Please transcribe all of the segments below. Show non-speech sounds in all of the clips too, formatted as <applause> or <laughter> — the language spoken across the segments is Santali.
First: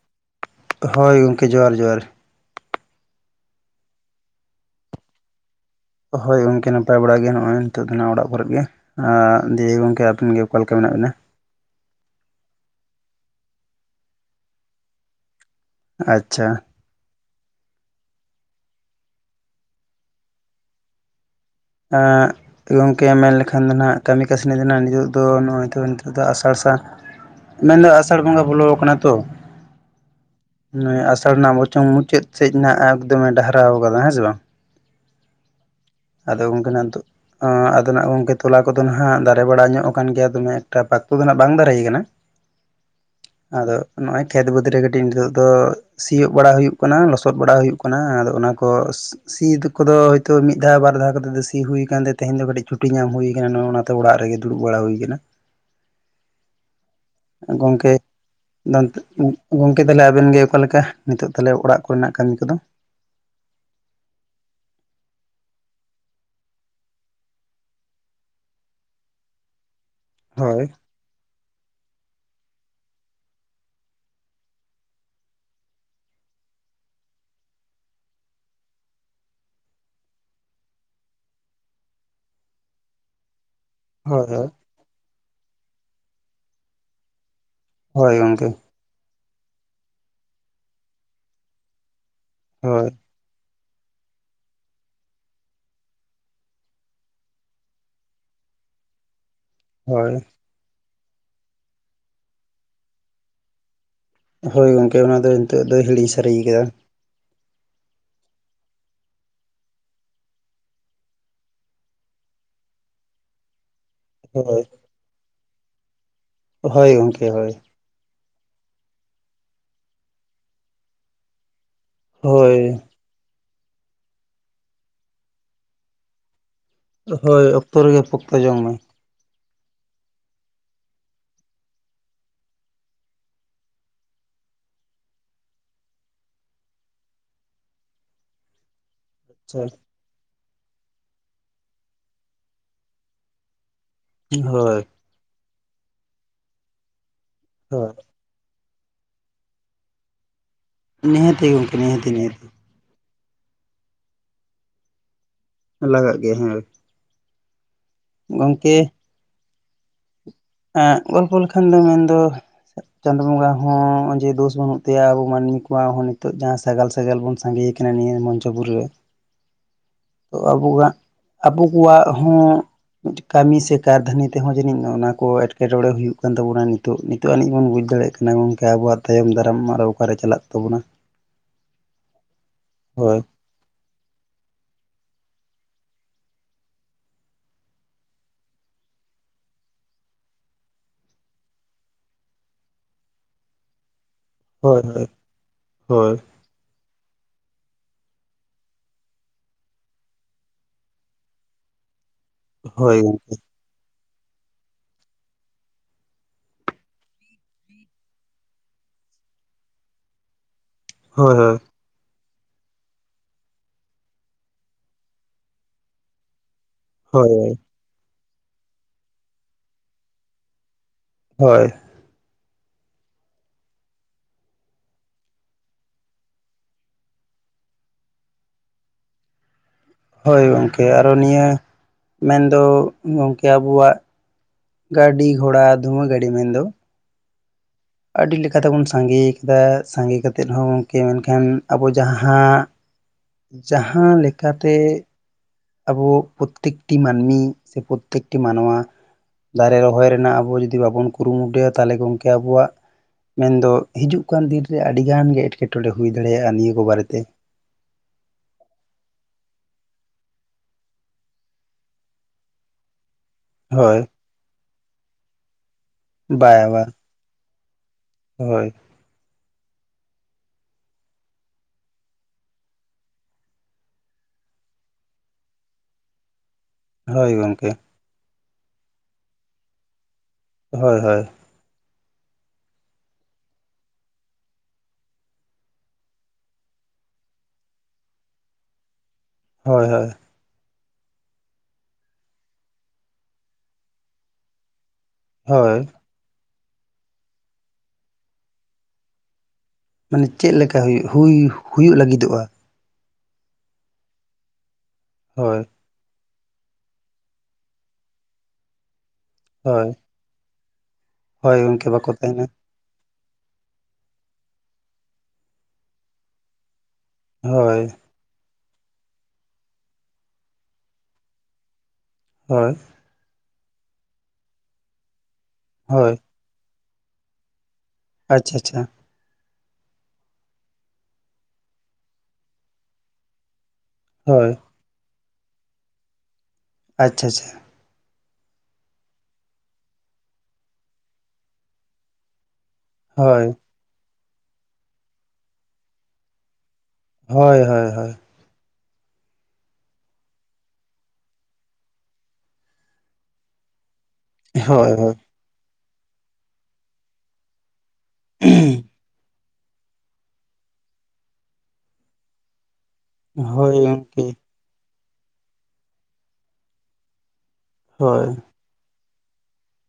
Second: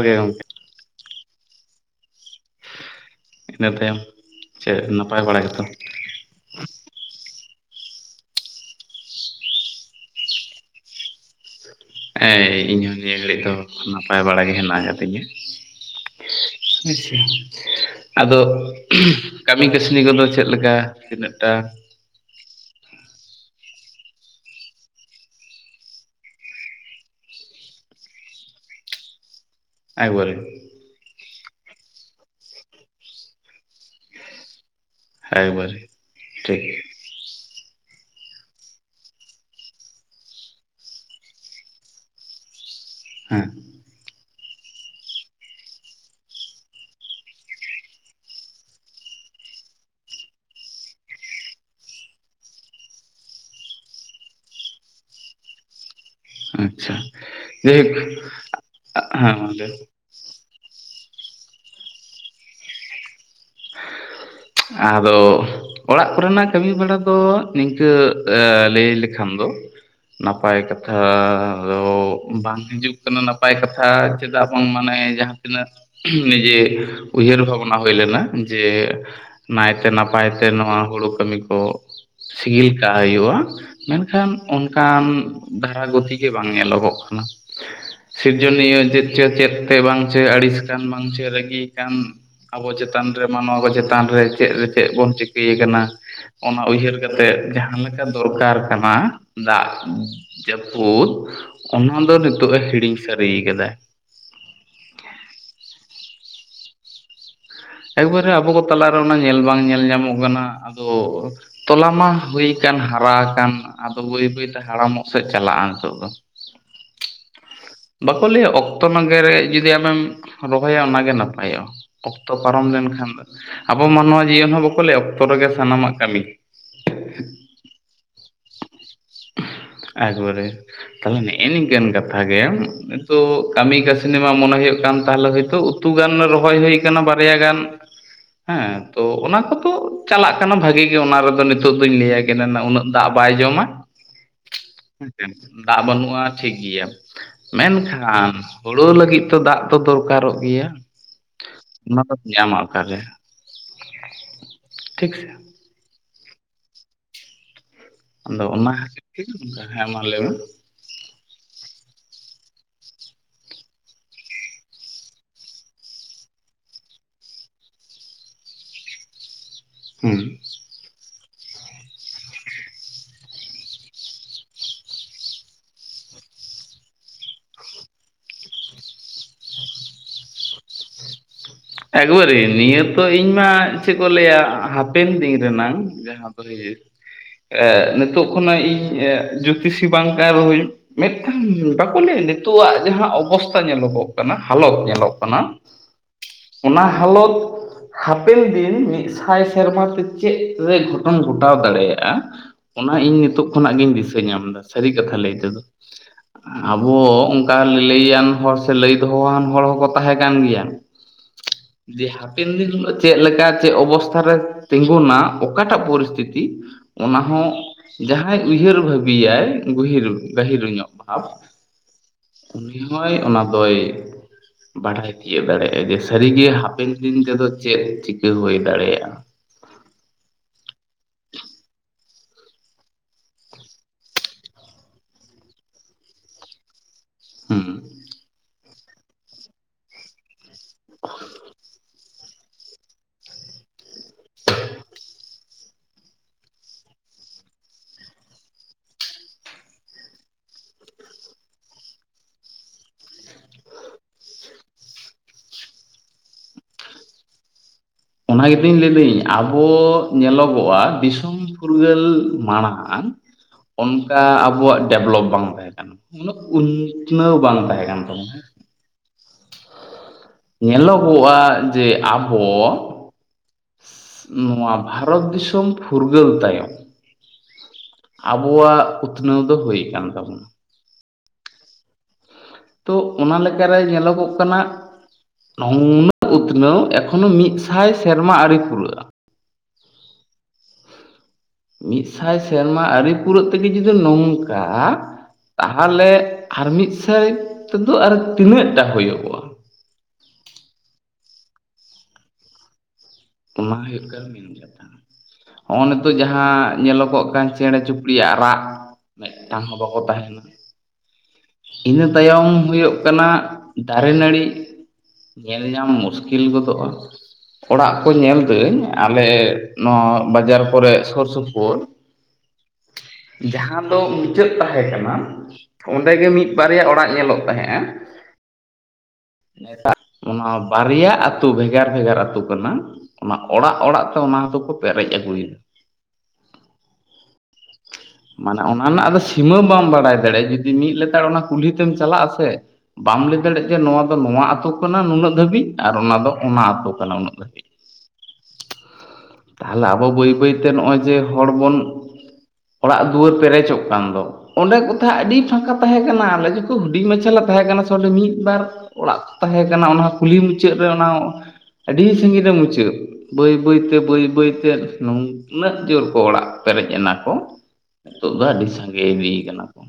ᱚᱭᱮ ᱜᱚᱝᱠᱮ ᱦᱳᱭ ᱜᱚᱝᱠᱮ ᱡᱚᱦᱟᱨ, ᱡᱚᱦᱟᱨ ᱤᱱᱟᱹ ᱛᱟᱭᱚᱢ ᱪᱮᱫ ᱱᱟᱯᱟᱭ ᱵᱟᱲᱟ ᱜᱮᱛᱚ? ᱦᱳᱭ ᱜᱚᱝᱠᱮ ᱱᱟᱯᱟᱭ ᱵᱟᱲᱟ ᱜᱮ, ᱱᱚᱜ-ᱚᱭ ᱱᱤᱛᱚᱜ ᱫᱚ ᱱᱟᱜ ᱚᱲᱟᱜ ᱠᱚᱨᱮ ᱜᱮ, ᱟᱸ ᱫᱤᱭᱮ ᱜᱚᱝᱠᱮ ᱟᱹᱵᱤᱱ ᱜᱮ ᱚᱠᱟ ᱞᱮᱠᱟ ᱢᱮᱱᱟᱜ ᱵᱤᱱᱟ? ᱦᱮᱸ ᱤᱧ ᱦᱚᱸ ᱱᱤᱭᱟᱹ ᱜᱷᱟᱹᱲᱤᱡ ᱫᱚ ᱱᱟᱯᱟᱭ ᱵᱟᱲᱟ ᱜᱮ ᱦᱮᱱᱟᱜ ᱟᱠᱟᱫᱤᱧᱟ᱾ ᱟᱪᱪᱷᱟ ᱟᱪᱪᱷᱟ ᱟᱫᱚ ᱠᱟᱹᱢᱤ ᱠᱟᱹᱥᱱᱤ ᱠᱚᱫᱚ ᱪᱮᱫ ᱞᱮᱠᱟ, ᱛᱤᱱᱟᱹᱜᱴᱟ? ᱮᱸᱜ ᱛᱚ ᱜᱚᱢᱠᱮ ᱢᱮᱱ ᱞᱮᱠᱷᱟᱱ ᱫᱚ ᱱᱟᱦᱟᱸᱜ ᱠᱟᱹᱢᱤ ᱠᱟᱹᱥᱱᱤ ᱫᱚ ᱱᱟᱸᱜ ᱱᱤᱛᱚᱜ ᱫᱚ ᱱᱚᱜᱼᱚᱭ ᱛᱚ ᱱᱤᱛᱚᱜ ᱫᱚ ᱟᱥᱟᱲ ᱥᱟᱱ ᱢᱮᱱᱫᱚ ᱟᱥᱟᱲ ᱵᱚᱸᱜᱟ ᱵᱚᱞᱚᱣ ᱠᱟᱱᱟ ᱛᱚ᱾ ᱟᱭᱵᱟᱨᱮ <unintelligible> ᱱᱩᱭ ᱟᱥᱟᱲ ᱨᱮᱱᱟᱜ ᱵᱚᱪᱷᱚᱝ ᱢᱩᱪᱟᱹᱫ ᱥᱮᱫ ᱱᱟᱜᱷ ᱮᱠᱫᱚᱢᱮ ᱰᱟᱦᱟᱨᱟᱣ ᱠᱟᱫᱟ ᱦᱮᱸ ᱥᱮ ᱵᱟᱝ? ᱦᱭ ᱵᱟᱨᱮ᱾ ᱟᱫᱚ ᱜᱚᱢᱠᱮᱱᱟᱜ ᱱᱤᱛᱚᱜ ᱚᱸ ᱟᱫᱚ ᱱᱟᱜ ᱜᱚᱢᱠᱮ ᱛᱚᱞᱟ ᱠᱚᱫᱚ ᱱᱟᱦᱟᱸᱜ ᱫᱟᱨᱮ ᱵᱟᱲᱟ ᱧᱚᱜ ᱟᱠᱟᱱ ᱜᱮᱭᱟ ᱫᱚᱢᱮ ᱮᱠᱴᱟ ᱯᱟᱹᱛᱩ ᱫᱚ ᱱᱟᱜ ᱵᱟᱝ ᱫᱟᱨᱮᱭ ᱠᱟᱱᱟ᱾ ᱦᱮᱸ ᱟᱫᱚ ᱱᱚᱸᱜᱼᱚᱭ ᱠᱷᱮᱛ ᱵᱟᱹᱫᱽ ᱨᱮ ᱠᱟᱹᱴᱤᱡ ᱱᱤᱛᱚᱜ ᱫᱚ ᱥᱤᱭᱳᱜ ᱵᱟᱲᱟ ᱦᱩᱭᱩᱜ ᱠᱟᱱᱟ ᱞᱚᱥᱚᱫ ᱵᱟᱲᱟ ᱦᱩᱭᱩᱜ ᱠᱟᱱᱟ ᱟᱫᱚ ᱚᱱᱟᱠᱚ ᱥᱤ ᱫᱟ ᱠᱚᱫᱚ ᱦᱳᱭᱛᱳ ᱢᱤᱜ ᱢᱤᱫ ᱫᱷᱟᱣ ᱵᱟᱨ ᱫᱷᱟᱣ ᱠᱟᱛᱮ ᱫᱚ ᱥᱤ ᱦᱩᱭ ᱠᱟᱱᱛᱮ ᱛᱮᱦᱮᱧ ᱫᱚ ᱠᱟᱹᱴᱤᱡ ᱪᱷᱩᱴᱤ ᱧᱟᱢ ᱦᱩᱭ ᱠᱟᱱᱟ ᱱᱚᱜᱼᱚ, ᱚᱱᱟ ᱛᱮ ᱚᱲᱟᱜ ᱨᱮᱜᱮ ᱫᱩᱲᱩᱵ ᱵᱟᱲᱟ ᱦᱩᱭ ᱠᱟᱱᱟ᱾ ᱟᱪᱪᱷᱟ ᱜᱚᱢᱠᱮ ᱡᱟᱭᱦᱳᱠ ᱫᱚᱱᱛᱮ ᱦᱮᱸ ᱢᱟ ᱞᱟᱹᱭ ᱜᱚᱢᱠᱮ ᱛᱟᱦᱚᱞᱮ ᱟᱵᱮᱱ ᱜᱮ ᱚᱠᱟ ᱞᱮᱠᱟ, ᱱᱤᱛᱚᱜ ᱛᱟᱦᱚᱞᱮ ᱚᱲᱟᱜ ᱠᱚᱨᱮᱱᱟᱜ ᱠᱟᱹᱢᱤ ᱠᱚᱫᱚ? ᱟᱫᱚ ᱚᱲᱟᱜ ᱠᱚᱨᱮᱱᱟᱜ ᱠᱟᱹᱢᱤ ᱵᱟᱲᱟ ᱫᱚ ᱱᱤᱝᱠᱟᱹ ᱮᱸ ᱞᱟᱹᱭ ᱞᱮᱠᱷᱟᱱ ᱫᱚ ᱱᱟᱯᱟᱭ ᱦᱳᱭ ᱠᱟᱛᱷᱟᱻ ᱫᱚᱻ ᱵᱟᱝ ᱦᱤᱡᱩᱜ ᱠᱟᱱᱟ ᱱᱟᱯᱟᱭ ᱠᱟᱛᱷᱟ ᱪᱮᱫᱟᱜ ᱵᱟᱝ ᱢᱟᱱᱮ ᱡᱟᱦᱟᱸ ᱛᱤᱱᱟᱹᱜ ᱱᱤᱡᱮ ᱩᱭᱦᱟᱹᱨ ᱵᱷᱟᱵᱽᱱᱟ ᱦᱩᱭ ᱞᱮᱱᱟ, ᱡᱮ ᱱᱟᱭ ᱛᱮ ᱱᱟᱯᱟᱭ ᱛᱮ ᱱᱚᱣᱟ ᱦᱩᱲᱩ ᱠᱟᱹᱢᱤ ᱠᱚ ᱥᱤᱜᱤᱞ ᱠᱟᱜ ᱦᱩᱭᱩᱜᱼᱟ᱾ ᱦᱳᱭ ᱢᱮᱱᱠᱷᱟᱱ ᱦᱳᱭ ᱚᱱᱠᱟᱱ ᱫᱷᱟᱨᱟ ᱜᱚᱛᱤ ᱜᱮ ᱵᱟᱝ ᱧᱮᱞᱚᱜᱚᱜ ᱠᱟᱱᱟ᱾ ᱦᱳᱭ ᱜᱚᱝᱠᱮ ᱥᱤᱨᱡᱚᱱᱤᱭᱟᱹ ᱪᱮᱫ ᱪᱚ ᱪᱮᱫᱛᱮ ᱵᱟᱝ ᱪᱚᱭ ᱟᱹᱲᱤᱥ ᱠᱟᱱ ᱵᱟᱝ ᱪᱚᱭ ᱨᱟᱹᱜᱤᱭ ᱠᱟᱱ᱾ ᱟᱵᱚ ᱦᱳᱭ ᱪᱮᱛᱟᱱ ᱨᱮ ᱢᱟᱱᱣᱟ ᱠᱚ ᱪᱮᱛᱟᱱ ᱨᱮ ᱪᱮᱫ ᱨᱮ ᱪᱮᱫ ᱵᱚᱱ ᱪᱤᱠᱟᱹᱭᱮ ᱠᱟᱱᱟ᱾ ᱚᱱᱟ ᱩᱭᱦᱟᱹᱨ ᱠᱟᱛᱮᱜ ᱡᱟᱸᱦᱟ ᱞᱮᱠᱟ ᱫᱚᱨᱠᱟᱨ ᱠᱟᱱᱟ᱾ ᱫᱟᱜ ᱦᱳᱭ ᱡᱟᱹᱯᱩᱫ ᱚᱱᱟ ᱫᱚ ᱱᱤᱛᱚᱜ-ᱮ ᱦᱤᱲᱤᱧ ᱥᱟᱹᱨᱤᱭ ᱠᱟᱫᱟᱭ᱾ ᱦᱳᱭ ᱜᱚᱢᱠᱮ ᱚᱱᱟ ᱫᱚᱭ ᱱᱤᱛᱚᱜ ᱫᱚᱭ ᱦᱤᱞᱤᱧ ᱥᱟᱹᱨᱤᱭ ᱠᱟᱫᱟ᱾ ᱮᱠᱵᱟᱨᱮ ᱟᱵᱚ ᱠᱚ ᱛᱟᱞᱟᱨᱮ ᱚᱱᱟ ᱧᱮᱞ ᱵᱟᱝ ᱧᱮᱞ ᱧᱟᱢᱚᱜ ᱠᱟᱱᱟ, ᱟᱫᱚ ᱛᱚᱞᱟ ᱢᱟ ᱦᱩᱭ ᱟᱠᱟᱱ ᱦᱟᱨᱟ ᱟᱠᱟᱱ ᱟᱫᱚ ᱵᱟᱹᱭ ᱵᱟᱹᱭ ᱛᱮ ᱦᱳᱭ ᱦᱟᱲᱟᱢᱚᱜ ᱥᱮᱫ ᱪᱟᱞᱟᱜ-ᱟ ᱱᱤᱛᱚᱜ ᱫᱚ᱾ ᱦᱳᱭ ᱜᱚᱢᱠᱮ ᱦᱳᱭ᱾ ᱵᱟᱠᱚ ᱞᱟᱹᱭᱟ ᱚᱠᱛᱚ ᱱᱟᱜᱮ ᱨᱮ ᱡᱩᱫᱤ ᱟᱢᱮᱢ ᱨᱚᱦᱚᱭᱟ ᱚᱱᱟ ᱜᱮ ᱱᱟᱯᱟᱭᱚᱜᱼᱟ᱾ ᱚᱠᱛᱚ ᱦᱳᱭ ᱯᱟᱨᱚᱢ ᱞᱮᱱᱠᱷᱟᱱ, ᱟᱵᱚ ᱢᱟᱱᱣᱟ ᱡᱤᱭᱚᱱ ᱦᱚᱸ ᱵᱟᱠᱚ ᱞᱟᱹᱭᱟ ᱚᱠᱛᱚ ᱨᱮᱜᱮ ᱥᱟᱱᱟᱢᱟᱜ ᱠᱟᱹᱢᱤ᱾ ᱦᱳᱭ ᱚᱠᱛᱚ ᱨᱮᱜᱮ ᱯᱚᱠᱛᱚ ᱡᱚᱝ ᱢᱮ᱾ ᱮᱠᱵᱟᱨᱮ ᱛᱟᱦᱚᱞᱮ ᱱᱮᱜᱼᱮ ᱱᱤᱝᱠᱟᱹᱱ ᱠᱟᱛᱷᱟ ᱜᱮ, ᱱᱤᱛᱚᱜ ᱠᱟᱹᱢᱤ ᱠᱟᱹᱥᱱᱤ ᱢᱟ ᱢᱚᱱᱮ ᱦᱩᱭᱩᱜ ᱠᱟᱱ ᱛᱟᱦᱚᱞᱮ ᱦᱚᱭᱛᱳ ᱩᱛᱩ ᱜᱟᱱ ᱨᱚᱦᱚᱭ ᱦᱩᱭ ᱠᱟᱱᱟ ᱵᱟᱨᱭᱟ ᱜᱟᱱ᱾ ᱦᱮᱸ ᱛᱚ ᱚᱱᱟ ᱠᱚᱛᱚ ᱪᱟᱞᱟᱜ ᱠᱟᱱᱟ ᱵᱷᱟᱹᱜᱤ ᱜᱮ ᱚᱱᱟ ᱨᱮᱫᱚ ᱱᱤᱛᱚᱜ ᱫᱚᱧ ᱞᱟᱹᱭᱟᱭ ᱠᱟᱱᱟ ᱩᱱᱟᱹᱜ ᱫᱟᱜ ᱵᱟᱭ ᱡᱚᱢᱟ᱾ ᱦᱳᱭ ᱦᱮᱸᱥᱮ, ᱫᱟᱜ ᱵᱟᱹᱱᱩᱜᱼᱟ ᱴᱷᱤᱠ ᱜᱮᱭᱟ᱾ ᱦᱳᱭ ᱢᱮᱱᱠᱷᱟᱱ ᱦᱩᱲᱩ ᱞᱟᱹᱜᱤᱫ ᱛᱚ ᱫᱟᱜ ᱛᱚ ᱫᱚᱨᱠᱟᱨᱚᱜ ᱜᱮᱭᱟ᱾ ᱱᱤᱦᱟᱹᱛᱤ ᱜᱚᱢᱠᱮ ᱚᱱᱟ ᱱᱤᱦᱟᱹᱛᱤ ᱫᱚᱢ ᱱᱤᱦᱟᱹᱛᱤ ᱧᱟᱢᱟ ᱚᱠᱟᱨᱮ, ᱴᱷᱤᱠ ᱥᱮ? ᱞᱟᱜᱟᱜ ᱜᱮᱭᱟ ᱦᱮᱸ᱾ ᱟᱫᱚ ᱚᱱᱟ ᱠᱷᱟᱹᱛᱤᱨ ᱚᱝᱠᱟ ᱦᱮᱸ ᱢᱟ ᱞᱟᱹᱭ ᱢᱮ᱾ ᱦᱮᱸ ᱜᱚᱞᱯᱷᱚ ᱞᱮᱠᱷᱟᱱ ᱫᱚ ᱢᱮᱱ ᱫᱚ᱾ ᱪᱟᱸᱫᱚ ᱵᱚᱸᱜᱟ ᱦᱚᱸ ᱡᱮ ᱫᱳᱥ ᱵᱟᱹᱱᱩᱜ ᱛᱟᱭᱟ ᱟᱵᱚ ᱢᱟᱹᱱᱢᱤ ᱠᱚᱣᱟᱜ ᱦᱚᱸ ᱱᱤᱛᱳᱜ ᱡᱟᱦᱟ ᱥᱟᱜᱟᱞ, ᱥᱟᱜᱟᱞ ᱵᱚᱱ ᱥᱟᱸᱜᱮ ᱠᱟᱱᱟ ᱱᱤᱭᱟᱹ ᱢᱚᱸᱧᱪᱚ ᱯᱩᱨᱤ ᱨᱮ᱾ ᱦᱩᱸ᱾ ᱟᱵᱩ ᱠᱟᱜ ᱟᱵᱚ ᱠᱚᱣᱟᱜ ᱦᱚᱸ ᱢᱤᱫ ᱠᱟᱹᱢᱤ ᱥᱮ ᱠᱟᱨᱫᱷᱟᱹᱱᱤ ᱛᱮᱦᱚᱸ ᱡᱟᱹᱱᱤᱡ ᱱᱚᱜ-ᱚᱱᱟ ᱠᱚ ᱮᱴᱠᱮᱴᱚᱸᱬᱮ ᱦᱩᱭᱩᱜ ᱠᱟᱱ ᱛᱟᱵᱚᱱᱟ᱾ ᱱᱤᱛᱳᱜ, ᱱᱤᱛᱳᱜ ᱟᱹᱱᱤᱡ ᱵᱚᱱ ᱵᱩᱡ ᱫᱟᱲᱮᱜ ᱠᱟᱱᱟ ᱜᱚᱝᱠᱮ ᱟᱵᱚᱣᱟᱜ ᱛᱟᱭᱚᱢ ᱫᱟᱨᱟᱢ ᱟᱨᱚ ᱚᱠᱟ ᱨᱮ ᱪᱟᱞᱟᱜ ᱛᱟᱵᱚᱱᱟ᱾ ᱟᱹᱜᱩ ᱟᱫᱤᱧ ᱱᱤᱭᱟᱹ ᱛᱚ ᱦᱳᱭ ᱤᱧ ᱢᱟ ᱪᱮᱫ ᱠᱚ ᱞᱟᱹᱭ-ᱟ ᱦᱟᱯᱮᱱ ᱫᱤᱱ ᱨᱮᱱᱟᱝ ᱡᱟᱦᱟ ᱫᱚ ᱦᱩᱭᱩᱜ ᱮᱜ ᱱᱤᱛᱳᱜ ᱠᱷᱚᱱᱟᱜ ᱤᱧ ᱮᱜ ᱡᱳᱛᱤᱥᱤ ᱵᱟᱝ ᱠᱟᱱ ᱨᱮ ᱦᱚᱸᱧ ᱢᱤᱫᱴᱟᱝ ᱵᱟᱠᱚ ᱞᱟᱹᱭ-ᱟ ᱱᱤᱛᱳᱜ ᱟᱜ ᱡᱟᱦᱟ ᱚᱵᱚᱥᱛᱷᱟ ᱧᱮᱞᱚ ᱜᱚᱜ ᱠᱟᱱᱟ ᱦᱟᱞᱚᱛ ᱦᱳᱭ ᱧᱮᱞᱚᱜ ᱠᱟᱱᱟ᱾ ᱦᱳᱭ᱾ ᱚᱱᱟ ᱦᱟᱞᱚᱛ ᱦᱟᱯᱮᱱ ᱫᱤᱱ ᱢᱤᱫ ᱥᱟᱭ ᱥᱮᱨᱢᱟ ᱛᱮ ᱪᱮᱫ ᱨᱮ ᱜᱷᱚᱴᱚᱱ ᱜᱷᱚᱴᱟᱣ ᱫᱟᱲᱮᱭᱟᱜ-ᱟ᱾ ᱚᱱᱟ ᱦᱳᱭ ᱦᱳᱭ ᱤᱧ ᱜᱚᱢᱠᱮ ᱱᱤᱛᱳᱜ ᱠᱷᱚᱱᱟᱜ ᱜᱤᱧ ᱫᱤᱥᱟᱹ ᱧᱟᱢ ᱫᱟ ᱥᱟᱹᱨᱤ ᱠᱟᱛᱷᱟ ᱞᱟᱹᱭ ᱛᱮᱫᱚ᱾ ᱟᱵᱚ ᱚᱱᱠᱟ ᱞᱟᱹᱭ ᱟᱱ ᱦᱚᱲ ᱥᱮ ᱞᱟᱹᱭ ᱫᱚᱦᱚᱣᱟᱱ ᱦᱚᱲ ᱦᱚᱸ ᱠᱚ ᱛᱟᱦᱮᱸ ᱠᱟᱱ ᱜᱮᱭᱟ᱾ ᱦᱳᱭ, ᱦᱳᱭ᱾ ᱡᱮ ᱦᱟ ᱯᱮᱱ ᱫᱤᱱ ᱦᱤᱞᱳᱜ ᱪᱮᱫ ᱞᱮᱠᱟ ᱪᱮᱫ ᱚᱵᱚᱥᱛᱷᱟ ᱨᱮ ᱛᱤᱜᱩᱱᱟ ᱚᱠᱟ ᱴᱟᱜ ᱯᱚᱨᱤᱥᱛᱤᱛᱤ᱾ ᱚᱱᱟ ᱦᱚᱸ ᱦᱳᱭ ᱡᱟᱦᱟᱭ ᱩᱭᱦᱟᱹᱨ ᱵᱷᱟᱹᱵᱤᱭᱟᱭ ᱜᱩᱦᱤᱨ ᱜᱟᱹᱦᱤᱨ ᱧᱚᱜ ᱵᱷᱟᱵᱽ᱾ ᱦᱳᱭ᱾ ᱩᱱᱤ ᱦᱚᱭ ᱚᱱᱟ ᱫᱚᱭ ᱵᱟᱰᱟᱭ ᱛᱤᱭᱟᱹᱜ ᱫᱟᱲᱮᱜᱼᱟ᱾ ᱦᱮᱸ ᱜᱮ ᱥᱟᱹᱨᱤ ᱜᱮ ᱦᱟᱯᱮᱱ ᱫᱤᱱ ᱛᱮ ᱫᱚ ᱪᱮᱫ ᱪᱤᱠᱟᱹ ᱦᱳᱭ ᱫᱟᱲᱮᱜ-ᱟ᱾ ᱦᱳᱭ ᱜᱚᱝᱠᱮ ᱟᱨᱚ ᱱᱤᱭᱟᱹ ᱢᱮᱱᱫᱚ ᱜᱚᱝᱠᱮ ᱟᱵᱚᱣᱟᱜ ᱜᱟᱹᱰᱤ ᱜᱷᱚᱲᱟ ᱫᱷᱩᱶᱟᱹ ᱜᱟᱹᱰᱤ ᱢᱮᱱ ᱫᱚ᱾ ᱦᱩᱸ᱾ ᱟᱹᱰᱤ ᱞᱮᱠᱟ ᱛᱮᱵᱚᱱ ᱥᱟᱸᱜᱮᱭ ᱠᱟᱫᱟ ᱥᱟᱸᱜᱮ ᱠᱟᱛᱮᱫ ᱦᱚᱸ ᱜᱚᱝᱠᱮ ᱢᱮᱱᱠᱷᱟᱱ ᱟᱵᱚ ᱡᱟᱦᱟ ᱡᱟᱦᱟ ᱞᱮᱠᱟ ᱛᱮ ᱟᱵᱚ ᱯᱨᱚᱛᱮᱠᱴᱤ ᱢᱟᱹᱱᱢᱤ ᱥᱮ ᱯᱨᱚᱛᱮᱠᱴᱤ ᱢᱟᱱᱶᱟ᱾ ᱫᱟᱨᱮ ᱨᱚᱦᱚᱭ ᱨᱮᱱᱟᱜ ᱟᱵᱚ ᱡᱩᱫᱤ ᱵᱟᱵᱚᱱ ᱠᱩᱨᱩ ᱢᱩᱴᱩᱭᱟ ᱛᱟᱞᱦᱮ ᱜᱚᱝᱠᱮ ᱟᱵᱚᱣᱟᱜ ᱢᱮᱱᱫᱚ ᱦᱤᱡᱩᱜ ᱠᱟᱱ ᱫᱤᱱ ᱨᱮ ᱟᱹᱰᱤ ᱜᱟᱱ ᱜᱮ ᱮᱴᱠᱮᱴᱚᱸᱬᱮ ᱦᱩᱭ ᱫᱟᱲᱮᱭᱟᱜ-ᱟ ᱱᱤᱭᱟᱹ ᱠᱚ ᱵᱟᱨᱮ ᱛᱮ᱾ ᱚᱱᱟ ᱜᱤᱛᱚᱧ ᱞᱟᱹᱭ ᱫᱟᱹᱧ ᱟᱵᱚ ᱧᱮᱞᱚᱜᱚᱜ-ᱟ ᱫᱤᱥᱚᱢ ᱯᱷᱩᱨᱜᱟᱹᱞ ᱢᱟᱲᱟᱝ᱾ ᱦᱳᱭ ᱚᱱᱠᱟ ᱟᱵᱚᱣᱟᱜ ᱰᱮᱵᱷᱞᱚᱯ ᱵᱟᱝ ᱛᱟᱦᱮᱸ ᱠᱟᱱᱟ ᱩᱱᱟᱹᱜ ᱵᱟᱭ ᱵᱟᱭ ᱩᱸᱛᱱᱟᱹᱣ ᱵᱟᱝ ᱛᱟᱦᱮᱸ ᱠᱟᱱᱟ᱾ ᱦᱳᱭ ᱧᱮᱞᱚ ᱜᱚᱜ-ᱟ ᱡᱮ ᱟᱵᱚ ᱱᱚᱶᱟ ᱵᱷᱟᱨᱚᱛ ᱫᱤᱥᱚᱢ ᱯᱷᱩᱨᱜᱟᱹᱞ ᱛᱟᱭᱚᱢ᱾ ᱦᱳᱭ ᱜᱚᱝᱠᱮ᱾ ᱟᱵᱚᱣᱟᱜ ᱩᱛᱱᱟᱹᱣ ᱫᱚ ᱦᱳᱭ ᱠᱟᱱ ᱛᱟᱵᱚᱱᱟ᱾ ᱦᱳᱭ, ᱦᱳᱭ᱾ ᱛᱚ ᱚᱱᱟ ᱞᱮᱠᱟ ᱨᱮ ᱧᱮᱞᱚ ᱜᱚᱜ ᱠᱟᱱᱟ᱾ ᱱᱩᱱᱟᱹᱜ ᱩᱛᱱᱟᱹᱣ ᱮᱠᱷᱚᱱᱚ ᱢᱤᱫᱥᱟᱭ ᱥᱮᱨᱢᱟ ᱟᱨᱤ ᱯᱩᱨᱟᱹᱜ-ᱟ᱾ ᱦᱳᱭ, ᱦᱳᱭ᱾ ᱢᱤᱫᱥᱟᱭ ᱥᱮᱨᱢᱟ ᱟᱹᱣᱨᱤ ᱯᱩᱨᱟᱹᱜ ᱛᱮᱜᱮ ᱡᱩᱫᱤ ᱱᱚᱝᱠᱟ ᱦᱳᱭ ᱛᱟᱦᱞᱮ ᱟᱨ ᱢᱤᱫ ᱥᱟᱭ ᱛᱮᱫᱚ ᱟᱨ ᱛᱤᱱᱟᱹᱜ ᱴᱟ ᱦᱳᱭᱳᱜᱚᱜ-ᱟ᱾ ᱢᱟᱱᱮ ᱪᱮᱜ ᱞᱮᱠᱟ ᱦᱩᱭᱩᱜ ᱦᱩᱭ ᱦᱩᱭᱩᱜ ᱞᱟᱹᱜᱤᱫᱚᱜᱼᱟ᱾ ᱚᱱᱟ ᱦᱩᱭᱩᱜ ᱠᱟᱱ ᱢᱮᱱ ᱠᱟᱛᱷᱟ ᱦᱳᱭ <unintelligible> ᱱᱤᱛᱚᱜ ᱡᱟᱦᱟ ᱧᱮᱞᱚᱜᱚᱜ ᱠᱟᱱ ᱪᱮᱸᱬᱮ ᱪᱩᱯᱲᱤ ᱭᱟᱜ ᱨᱟᱜ ᱢᱤᱫᱴᱟᱝ ᱦᱚᱸ ᱦᱳᱭ ᱵᱟᱠᱚ ᱛᱟᱦᱮᱱᱟ ᱦᱳᱭ ᱾ ᱜᱚᱢᱠᱮ ᱤᱱᱟᱹ ᱵᱟᱠᱚ ᱛᱟᱦᱮᱱᱟ ᱛᱟᱭᱚᱢ ᱦᱚᱭᱚᱜ ᱠᱟᱱᱟ ᱫᱟᱨᱮ ᱱᱟᱹᱲᱤ ᱧᱮᱞ ᱧᱟᱢ ᱢᱩᱥᱠᱤᱞ ᱜᱚᱫᱚᱜᱼᱟ᱾ ᱦᱳᱭ ᱚᱲᱟᱜ ᱠᱚᱧ ᱧᱮᱞᱫᱟᱹᱧ ᱟᱞᱮ ᱱᱚ ᱵᱟᱡᱟᱨ ᱠᱚᱨᱮ ᱥᱚᱨ ᱥᱚᱯᱩᱨ ᱦᱚᱭ᱾ ᱡᱟᱦᱟ ᱫᱚ ᱢᱩᱪᱟᱹᱫ ᱛᱟᱦᱮ ᱠᱟᱱᱟ ᱚᱸᱰᱮ ᱦᱳᱭ ᱜᱮ ᱢᱤᱫ ᱵᱟᱨᱭᱟ ᱚᱲᱟᱜ ᱧᱮᱞᱚᱜ ᱛᱟᱦᱮᱜᱼᱟ ᱾ ᱟᱪᱷᱟ ᱟᱪᱷᱟ᱾ ᱱᱮᱴᱟᱜ ᱚᱱᱟ ᱵᱟᱨᱭᱟ ᱟᱛᱩ ᱵᱷᱮᱜᱟᱨ ᱵᱷᱮᱜᱟᱨ ᱟᱛᱩ ᱠᱟᱱᱟ᱾ ᱚᱱᱟ ᱚᱲᱟᱜ ᱚᱲᱟᱜ ᱛᱮ ᱚᱱᱟ ᱦᱳᱭ ᱦᱚᱛᱚ ᱠᱚ ᱯᱮᱨᱮᱡ ᱟᱹᱜᱩᱭᱮᱫᱟ ᱾ ᱟᱪᱷᱟ ᱟᱪᱷᱟ᱾ <inaudible> ᱢᱟᱱᱮ ᱚᱱᱟ ᱨᱮᱱᱟᱜ ᱟᱫᱚ ᱥᱤᱢᱟᱹ ᱵᱟᱢ ᱵᱟᱲᱟᱭ ᱫᱟᱲᱮᱭᱟᱜᱼᱟ ᱡᱩᱫᱤ ᱢᱤᱫ ᱞᱮᱛᱟᱲ ᱚᱱᱟ ᱠᱩᱞᱦᱤ ᱛᱮᱢ ᱪᱟᱞᱟᱜ ᱟ ᱥᱮ ᱵᱟᱢ ᱞᱮ ᱦᱳᱭ ᱫᱮᱲᱮᱜ ᱡᱮ ᱱᱚᱣᱟ ᱫᱚ ᱱᱚᱣᱟ ᱟᱹᱛᱩ ᱠᱟᱱᱟ ᱱᱩᱱᱟᱹᱜ ᱫᱷᱟᱹᱵᱤᱡ ᱟᱨ ᱚᱱᱟ ᱫᱚ ᱚᱱᱟ ᱟᱹᱛᱚ ᱦᱚᱭ ᱦᱚᱭ ᱦᱚᱭ ᱛᱟᱦᱚᱞᱮ ᱟᱵᱚ ᱵᱟᱹᱭ ᱵᱟᱹᱭᱛᱮ ᱱᱚᱜᱼᱚᱭ ᱡᱮ ᱦᱚᱲ ᱵᱚᱱ ᱚᱲᱟᱜ ᱫᱩᱣᱟᱹᱨ ᱯᱮᱨᱮᱡᱚᱜ ᱠᱟᱱ ᱫᱚ ᱚᱰᱮ ᱦᱳᱭ ᱦᱳᱭ ᱠᱩᱛᱷᱟ ᱟᱰᱤ ᱯᱷᱟᱠᱟ ᱛᱟᱦᱮ ᱠᱟᱱᱟ ᱟᱞᱮ ᱡᱚᱠᱷᱚᱡ ᱦᱩᱰᱤᱧ ᱢᱟᱪᱷᱟ ᱞᱮ ᱛᱟᱦᱮ ᱠᱟᱱᱟ ᱥᱮ ᱢᱤᱫ ᱵᱟᱨ ᱚᱲᱟᱜ᱾ ᱛᱟᱦᱮ ᱠᱟᱱᱟ ᱚᱱᱟ ᱠᱩᱞᱦᱤ ᱢᱩᱪᱟᱹᱫ ᱨᱮ ᱚᱱᱟ ᱟᱹᱰᱤ ᱥᱟᱺᱜᱤᱧ ᱨᱮ ᱢᱩᱪᱟᱹᱫ᱾ ᱵᱟᱹᱭ ᱦᱳᱭ ᱵᱟᱹᱭ ᱛᱮ ᱵᱟᱹᱭ ᱜᱚᱢᱠᱮ ᱵᱟᱹᱭ ᱛᱚ ᱱᱩᱝ ᱩᱱᱟᱹᱜ ᱡᱚᱨ ᱠᱚ ᱚᱲᱟᱜ ᱯᱮᱨᱮᱡ ᱮᱱᱟ ᱠᱚ ᱦᱳᱭ ᱱᱤᱛᱚᱜ ᱫᱚ ᱟᱹᱰᱤ ᱥᱟᱺᱜᱤᱧ᱾ ᱜᱮ ᱤᱫᱤ ᱠᱟᱱᱟ ᱠᱚ᱾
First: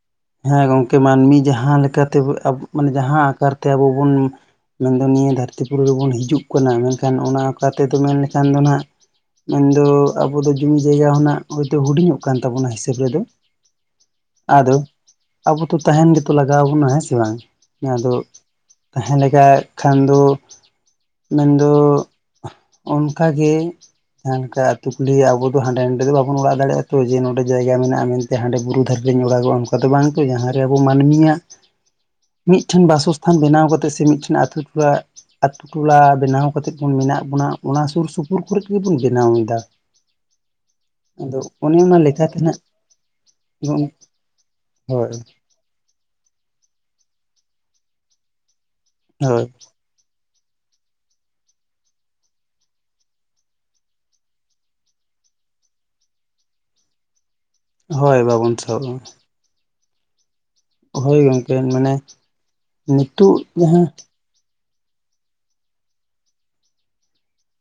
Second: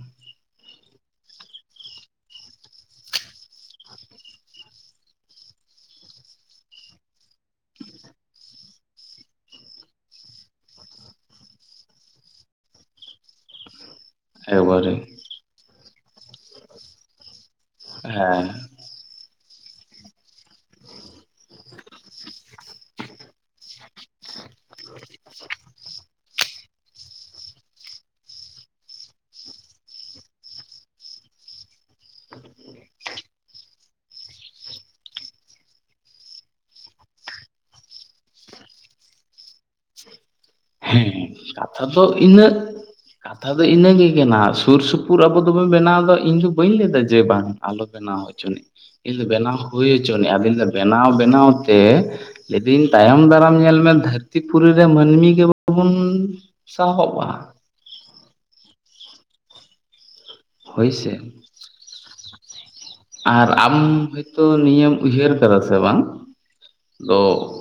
ᱦᱮ ᱜᱚᱝᱠᱮ ᱢᱟᱱᱢᱤ ᱡᱟᱦᱟ ᱞᱮᱠᱟᱛᱮ ᱢᱟᱱᱮ ᱡᱟᱦᱟ ᱟᱠᱟᱨ ᱛᱮ ᱟᱵᱚ ᱵᱚᱱ ᱢᱮᱱ ᱫᱚ ᱱᱤᱭᱟᱹ ᱫᱷᱟᱹᱨᱛᱤ ᱯᱩᱨᱤ ᱨᱮᱵᱚᱱ ᱦᱤᱡᱩᱜ ᱠᱟᱱᱟ ᱢᱮᱱᱠᱷᱟᱱ ᱚᱱᱟ ᱚᱠᱟᱨ ᱛᱮᱫᱚ ᱢᱮᱱ ᱞᱮᱠᱷᱟᱱ ᱫᱚ ᱱᱟᱜ ᱢᱮᱱ ᱫᱚ ᱟᱵᱚ ᱫᱚ ᱡᱩᱢᱤ ᱡᱟᱭᱜᱟ ᱦᱚᱱᱟᱜ ᱦᱚᱭᱛᱚ ᱦᱩᱰᱤᱧᱚᱜ ᱠᱟᱱ ᱛᱟᱵᱚᱱᱟ ᱦᱤᱥᱟᱹᱵ ᱨᱮᱫᱚ᱾ <inaudible> ᱟᱫᱚ ᱟᱵᱚ ᱛᱚ ᱛᱟᱦᱮᱱ ᱜᱮᱛᱚ ᱞᱟᱜᱟᱣ ᱵᱚᱱᱟ ᱾ ᱦᱮ ᱥᱮ ᱵᱟᱝ? ᱡᱟᱦᱟ ᱫᱚ ᱦᱮᱸ ᱛᱟᱦᱮᱸ ᱞᱮᱠᱟ ᱠᱷᱟᱱ ᱫᱚ ᱢᱮᱱ ᱫᱚ ᱚᱱᱠᱟ ᱜᱮ ᱦᱟᱱᱠᱟ ᱟᱹᱛᱩ ᱠᱩᱞᱤ ᱟᱵᱚ ᱫᱚ ᱦᱟᱰᱮ ᱱᱟᱰᱮ ᱫᱚ ᱵᱟᱵᱚᱱ ᱚᱲᱟᱜ ᱫᱟᱲᱮᱭᱟᱜᱼᱟ᱾ ᱛᱚ ᱡᱮ ᱱᱚᱰᱮ ᱡᱟᱭᱜᱟ ᱢᱮᱱᱟᱜᱼᱟ ᱢᱮᱱᱛᱮ ᱦᱟᱰᱮ ᱵᱩᱨᱩ ᱫᱷᱟᱨᱮ ᱨᱮᱧ ᱚᱲᱟᱜᱚᱜᱼᱟ ᱟᱫᱚ ᱵᱟᱝ ᱛᱚ ᱡᱟᱦᱟ ᱨᱮ ᱟᱵᱚ ᱢᱟᱱᱢᱤ ᱭᱟᱜ ᱢᱤᱫ ᱴᱷᱮᱱ ᱵᱟᱥᱚᱥ ᱛᱷᱟᱱ ᱵᱮᱱᱟᱣ ᱠᱟᱛᱮ ᱥᱮ ᱢᱤᱫᱴᱷᱮᱱ ᱟᱛᱩ ᱴᱚᱞᱟ ᱟᱛᱩ ᱴᱚᱞᱟ ᱵᱮᱱᱟᱣ ᱠᱟᱛᱮ ᱵᱚᱱ ᱢᱮᱱᱟᱜ ᱵᱚᱱᱟ᱾ ᱚᱱᱟ ᱥᱩᱨ ᱥᱩᱯᱩᱨ ᱠᱚᱨᱮ ᱜᱮᱵᱚᱱ ᱵᱮᱱᱟᱣ ᱮᱫᱟ᱾ ᱦᱮ ᱟᱫᱚ ᱚᱱᱮ ᱠᱟᱛᱷᱟ ᱚᱱᱟ ᱫᱚ ᱞᱮᱠᱟᱛᱮ ᱤᱱᱟᱹᱜ᱾ ᱱᱟᱜ ᱠᱟᱛᱷᱟ ᱫᱚ ᱤᱱᱟᱹ ᱜᱮ᱾ <unintelligible> ᱥᱩᱨ ᱦᱳᱭ ᱥᱩᱯᱩᱨ ᱟᱵᱚ ᱫᱚᱵᱚᱱ ᱵᱮᱱᱟᱣ ᱫᱚ ᱤᱧ ᱫᱚ ᱵᱟᱹᱧ ᱞᱟᱹᱭᱫᱟ ᱡᱮ ᱵᱟᱝ ᱟᱞᱚ ᱵᱮᱱᱟᱣ ᱦᱚᱪᱚᱣ ᱱᱤᱡ᱾ ᱤᱧ ᱫᱚ ᱦᱳᱭ ᱵᱮᱱᱟᱣ ᱦᱩᱭ ᱦᱚᱭ ᱪᱚᱱᱤᱡ ᱟᱵᱤᱱ ᱫᱚ ᱵᱮᱱᱟᱣ ᱵᱮᱱᱟᱣ ᱛᱮ᱾ ᱞᱮᱭᱫᱤᱧ ᱛᱟᱭᱚᱢ ᱫᱟᱨᱟᱢ ᱧᱮᱞ ᱢᱮ ᱫᱷᱟᱹᱨᱛᱤ ᱯᱩᱨᱤ ᱨᱮ ᱢᱟᱹᱱᱢᱤ ᱜᱮ ᱵᱚᱱ ᱥᱟᱦᱚᱵᱼᱟ᱾ ᱦᱚᱭ ᱵᱟᱵᱚᱱ ᱥᱟᱦᱚᱵᱼᱟ᱾ ᱦᱳᱭᱥᱮ ᱦᱚᱭ ᱜᱚᱝᱠᱮ ᱢᱟᱱᱮ ᱱᱤᱛᱚᱜ ᱡᱟᱦᱟ ᱛᱚ ᱱᱤᱭᱟᱹᱢ ᱩᱭᱦᱟᱹᱨ ᱟᱠᱟ ᱫᱟ ᱥᱮ ᱵᱟᱝ᱾ ᱫᱚ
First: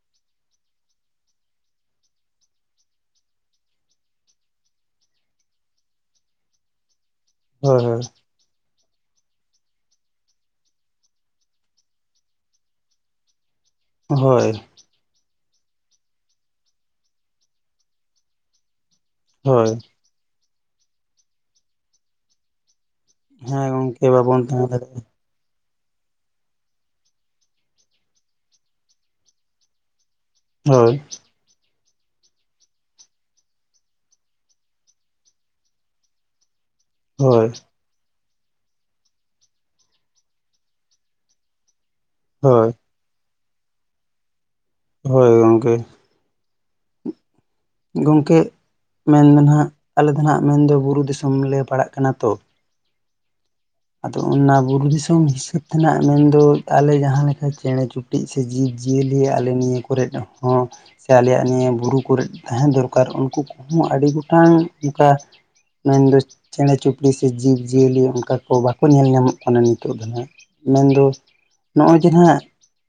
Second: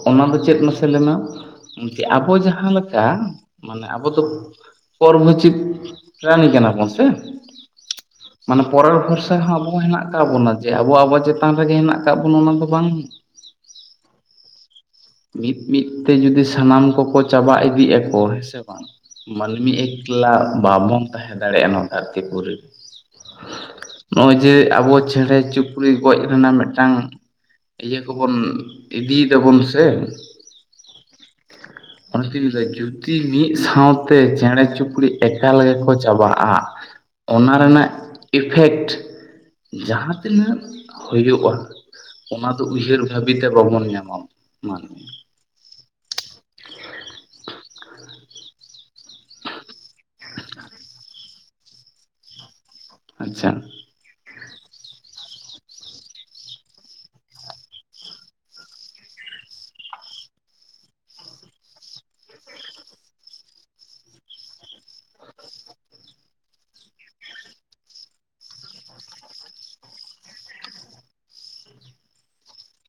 ᱚᱱᱟ ᱫᱚ ᱪᱮᱫ ᱢᱟᱥᱮ ᱞᱮᱢᱮ ᱟᱵᱚ ᱡᱟᱦᱟ ᱞᱮᱠᱟ ᱢᱟᱱᱮ ᱟᱵᱚ ᱫᱚ ᱯᱚᱨᱵᱤᱪᱤᱠ ᱯᱨᱟᱱᱤ ᱠᱟᱱᱟ ᱵᱚᱱ ᱥᱮ᱾ ᱦᱳᱭ ᱦᱳᱭ ᱾ ᱢᱟᱱᱮ ᱯᱚᱨᱮᱨ ᱵᱷᱚᱨᱥᱟ ᱦᱚᱸ ᱟᱵᱚ ᱦᱮᱸᱱᱟᱜ ᱟᱠᱟᱫ ᱵᱚᱱᱟ, ᱡᱮ ᱟᱵᱚ ᱟᱵᱚᱣᱟᱜ ᱪᱮᱛᱟᱱ ᱨᱮᱜᱮ ᱦᱮᱸᱱᱟᱜ ᱟᱠᱟᱫ ᱵᱚᱱᱟ ᱚᱱᱟ ᱫᱚ ᱵᱟᱝ ᱾ ᱦᱳᱭ ᱾ ᱢᱤᱫ ᱢᱤᱫ ᱛᱮ ᱡᱩᱫᱤ ᱥᱟᱱᱟᱢ ᱠᱚ ᱠᱚ ᱪᱟᱵᱟ ᱤᱫᱤᱜ ᱟᱠᱚ, ᱦᱮᱸ ᱥᱮ ᱵᱟᱝ? ᱦᱳᱭ ᱦᱳᱭ ᱢᱟᱹᱱᱢᱤ ᱮᱠᱞᱟ ᱵᱟᱵᱚᱱ ᱛᱟᱦᱮᱸ ᱫᱟᱲᱮᱭᱟᱜ-ᱟ ᱱᱚᱣᱟ ᱫᱷᱟᱹᱨᱛᱤ ᱯᱩᱨᱤ ᱨᱮ ᱾ ᱦᱮᱸ ᱜᱚᱢᱠᱮ ᱱᱚᱜ-ᱚᱭ ᱵᱟᱵᱚᱱ ᱡᱮ ᱛᱟᱦᱮᱸ ᱟᱵᱚ ᱫᱟᱲᱮᱭᱟᱜᱼᱟ ᱪᱮᱸᱬᱮ ᱪᱩᱯ ᱥᱩᱠᱨᱤ ᱜᱚᱡ ᱨᱮᱱᱟᱜ ᱢᱤᱫᱴᱟᱝ ᱤᱭᱟᱹ ᱠᱚᱵᱚᱱ ᱤᱫᱤᱭ ᱫᱟᱵᱚᱱ ᱥᱮ, ᱦᱳᱭ᱾ <inaudible> ᱚᱱᱟᱛᱤᱧ ᱞᱟᱹᱭ ᱫᱟ ᱡᱩᱫᱤ ᱢᱤᱫ ᱥᱟᱶᱛᱮ ᱪᱮᱬᱮ ᱪᱩᱯᱲᱤ ᱮᱠᱟᱞ ᱜᱮ ᱠᱚ ᱪᱟᱵᱟᱜ-ᱟ᱾ ᱦᱳᱭ ᱚᱱᱟ ᱨᱮᱱᱟᱜ ᱤᱯᱷᱮᱠᱴ ᱡᱟᱦᱟᱸ ᱛᱤᱱᱟᱹᱜ ᱦᱩᱭᱩᱜ-ᱟ ᱾ ᱚᱱᱟ ᱫᱚ ᱦᱳᱭ ᱩᱭᱦᱟᱹᱨ ᱵᱷᱟᱹᱵᱤᱛᱮ ᱵᱟᱵᱚᱱ ᱧᱟᱢᱟ ᱢᱟᱱᱮ ᱾ ᱦᱳᱭ ᱜᱚᱝᱠᱮ᱾ ᱜᱚᱝᱠᱮ ᱢᱮᱱ ᱫᱚ ᱱᱟᱦᱟ ᱟᱞᱮ ᱫᱚ ᱱᱟᱦᱟ ᱢᱮᱱᱫᱚ ᱵᱩᱨᱩ ᱫᱤᱥᱚᱢ ᱞᱮ ᱯᱟᱲᱟᱜ ᱠᱟᱱᱟ ᱛᱚ ᱾ ᱟᱪᱪᱷᱟ, ᱟᱫᱚ ᱚᱱᱟ ᱵᱩᱨᱩ ᱫᱤᱥᱚᱢ ᱥᱮᱫ ᱛᱮᱱᱟᱜ ᱢᱮᱱᱫᱚ ᱟᱞᱮ ᱡᱟᱦᱟᱸ ᱞᱮᱠᱟ ᱪᱮᱬᱮ ᱪᱩᱯ ᱲᱤᱡ ᱥᱮ ᱡᱤᱵᱽ ᱡᱤᱭᱟᱹᱞᱤ ᱟᱞᱮ ᱱᱤᱭᱟᱹ ᱠᱚᱨᱮᱫ ᱦᱚᱸ, ᱥᱮ ᱟᱞᱮᱭᱟᱜ ᱱᱤᱭᱟᱹ ᱵᱩᱨᱩ ᱠᱚᱮᱨᱜ ᱛᱟᱦᱮᱸ ᱫᱚᱨᱠᱟᱨ ᱩᱱᱠᱩ ᱠᱚᱦᱚᱸ ᱟᱹᱰᱤ ᱜᱚᱴᱟᱝ ᱚᱱᱠᱟ ᱢᱮᱱᱫᱚ ᱪᱮᱬᱮ ᱪᱩᱯᱲᱤ ᱥᱮ ᱡᱤᱵᱽ ᱡᱤᱭᱟᱹᱞᱤ ᱚᱱᱠᱟ, ᱠᱚ ᱵᱟᱠᱚ ᱧᱮᱞ ᱧᱟᱢᱚᱜ ᱠᱟᱱᱟ ᱱᱤᱛᱚᱜ ᱫᱚ ᱦᱟᱸᱜ, ᱢᱮᱱᱫᱚ ᱱᱚᱜ-ᱚᱭ ᱡᱮ ᱱᱟᱦᱟᱜ,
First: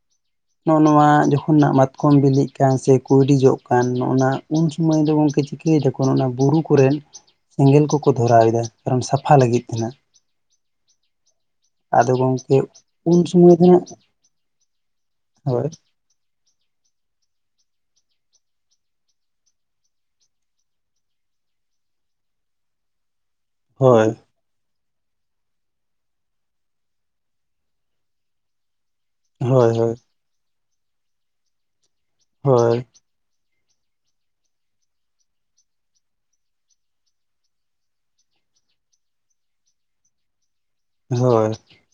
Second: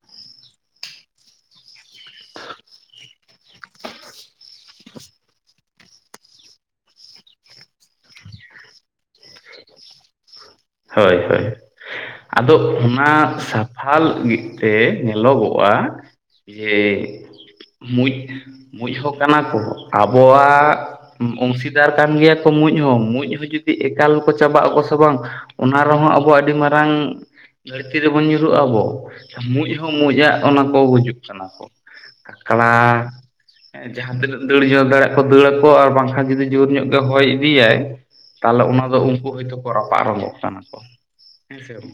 <inaudible> ᱱᱚᱜ-ᱚ ᱱᱚᱣᱟ ᱡᱚᱠᱷᱚᱱ ᱱᱟ ᱢᱟᱛᱠᱚᱢ ᱵᱤᱞᱤᱜ ᱠᱟᱱ ᱥᱮ ᱠᱩᱭᱰᱤ ᱡᱚ ᱠᱟᱱ ᱱᱚᱜ-ᱱᱟ ᱩᱱ ᱥᱩᱢᱟᱹᱭ ᱫᱚ ᱜᱚᱝᱠᱮ ᱪᱤᱠᱟᱹᱭ ᱫᱟᱠᱚ ᱚᱱᱟ ᱵᱩᱨᱩ ᱠᱚᱨᱮᱱ ᱥᱮᱸᱜᱮᱸᱞ ᱠᱚᱠᱚ ᱫᱷᱚᱨᱟᱣ ᱫᱟ ᱠᱟᱨᱚᱱ ᱥᱟᱯᱷᱟ ᱞᱟᱹᱜᱤᱫ ᱛᱮᱱᱟ ᱾ ᱦᱳᱭ ᱦᱳᱭ᱾ ᱟᱫᱚ ᱩᱱ ᱚᱱᱟ ᱥᱚᱢᱚᱭ ᱫᱚ ᱱᱟᱜ ᱥᱟᱯᱷᱟ ᱞᱟᱹᱜᱤᱫ ᱛᱮ ᱧᱮᱞᱚ ᱦᱳᱭ ᱜᱚᱜ-ᱟ, ᱡᱮ ᱢᱩᱡ ᱢᱩᱡᱽ ᱦᱚᱸ ᱠᱟᱱᱟ ᱠᱚ ᱟᱵᱚᱣᱟᱜ ᱚᱝᱥᱤᱫᱟᱨ ᱠᱟᱱ ᱜᱮᱭᱟ ᱠᱚ ᱢᱩᱸᱡ ᱦᱚᱸ, ᱢᱩᱸᱡᱽ ᱦᱚᱸ ᱡᱩᱫᱤ ᱦᱳᱭ ᱮᱠᱟᱞ ᱠᱚ ᱪᱟᱵᱟᱜ ᱟᱠᱚ ᱥᱮ ᱵᱟᱝ᱾ ᱚᱱᱟ ᱨᱮᱦᱚᱸ ᱟᱵᱚ ᱟᱹᱰᱤ ᱢᱟᱨᱟᱝ ᱜᱷᱟᱹᱲᱛᱤ ᱨᱮᱵᱚᱱ ᱧᱩᱨᱦᱩᱜ ᱟᱵᱚ ᱢᱩᱡᱽ ᱦᱳᱭ ᱦᱳᱭ ᱦᱚᱸ ᱢᱩᱡ-ᱟ ᱚᱱᱟ ᱠᱚ ᱜᱩᱡᱩᱜ ᱠᱟᱱᱟ ᱠᱚ ᱛᱟᱪᱷᱟᱲᱟᱻ ᱦᱳᱭ ᱡᱟᱦᱟᱸ ᱛᱤᱱᱟᱹᱜ ᱫᱟᱹᱲ ᱧᱚᱜ ᱫᱟᱲᱮᱭᱟᱜ ᱠᱚ ᱫᱟᱹᱲᱟ ᱠᱚ ᱟᱨ ᱵᱟᱝᱠᱷᱟᱱ ᱡᱩᱫᱤ ᱡᱳᱨ ᱧᱚᱜ ᱜᱮ ᱦᱚᱭ ᱤᱫᱤᱭᱟᱭ᱾ ᱛᱟᱦᱚᱸᱞᱮ ᱚᱱᱟ ᱫᱚ ᱩᱱᱠᱩ ᱦᱚᱭᱛᱳ ᱠᱚ ᱨᱟᱯᱟᱜ ᱨᱝᱜᱚᱜ ᱠᱟᱱᱟ ᱠᱚ ᱦᱳᱭ ᱦᱮᱸ ᱥᱮ ᱵᱟᱝ?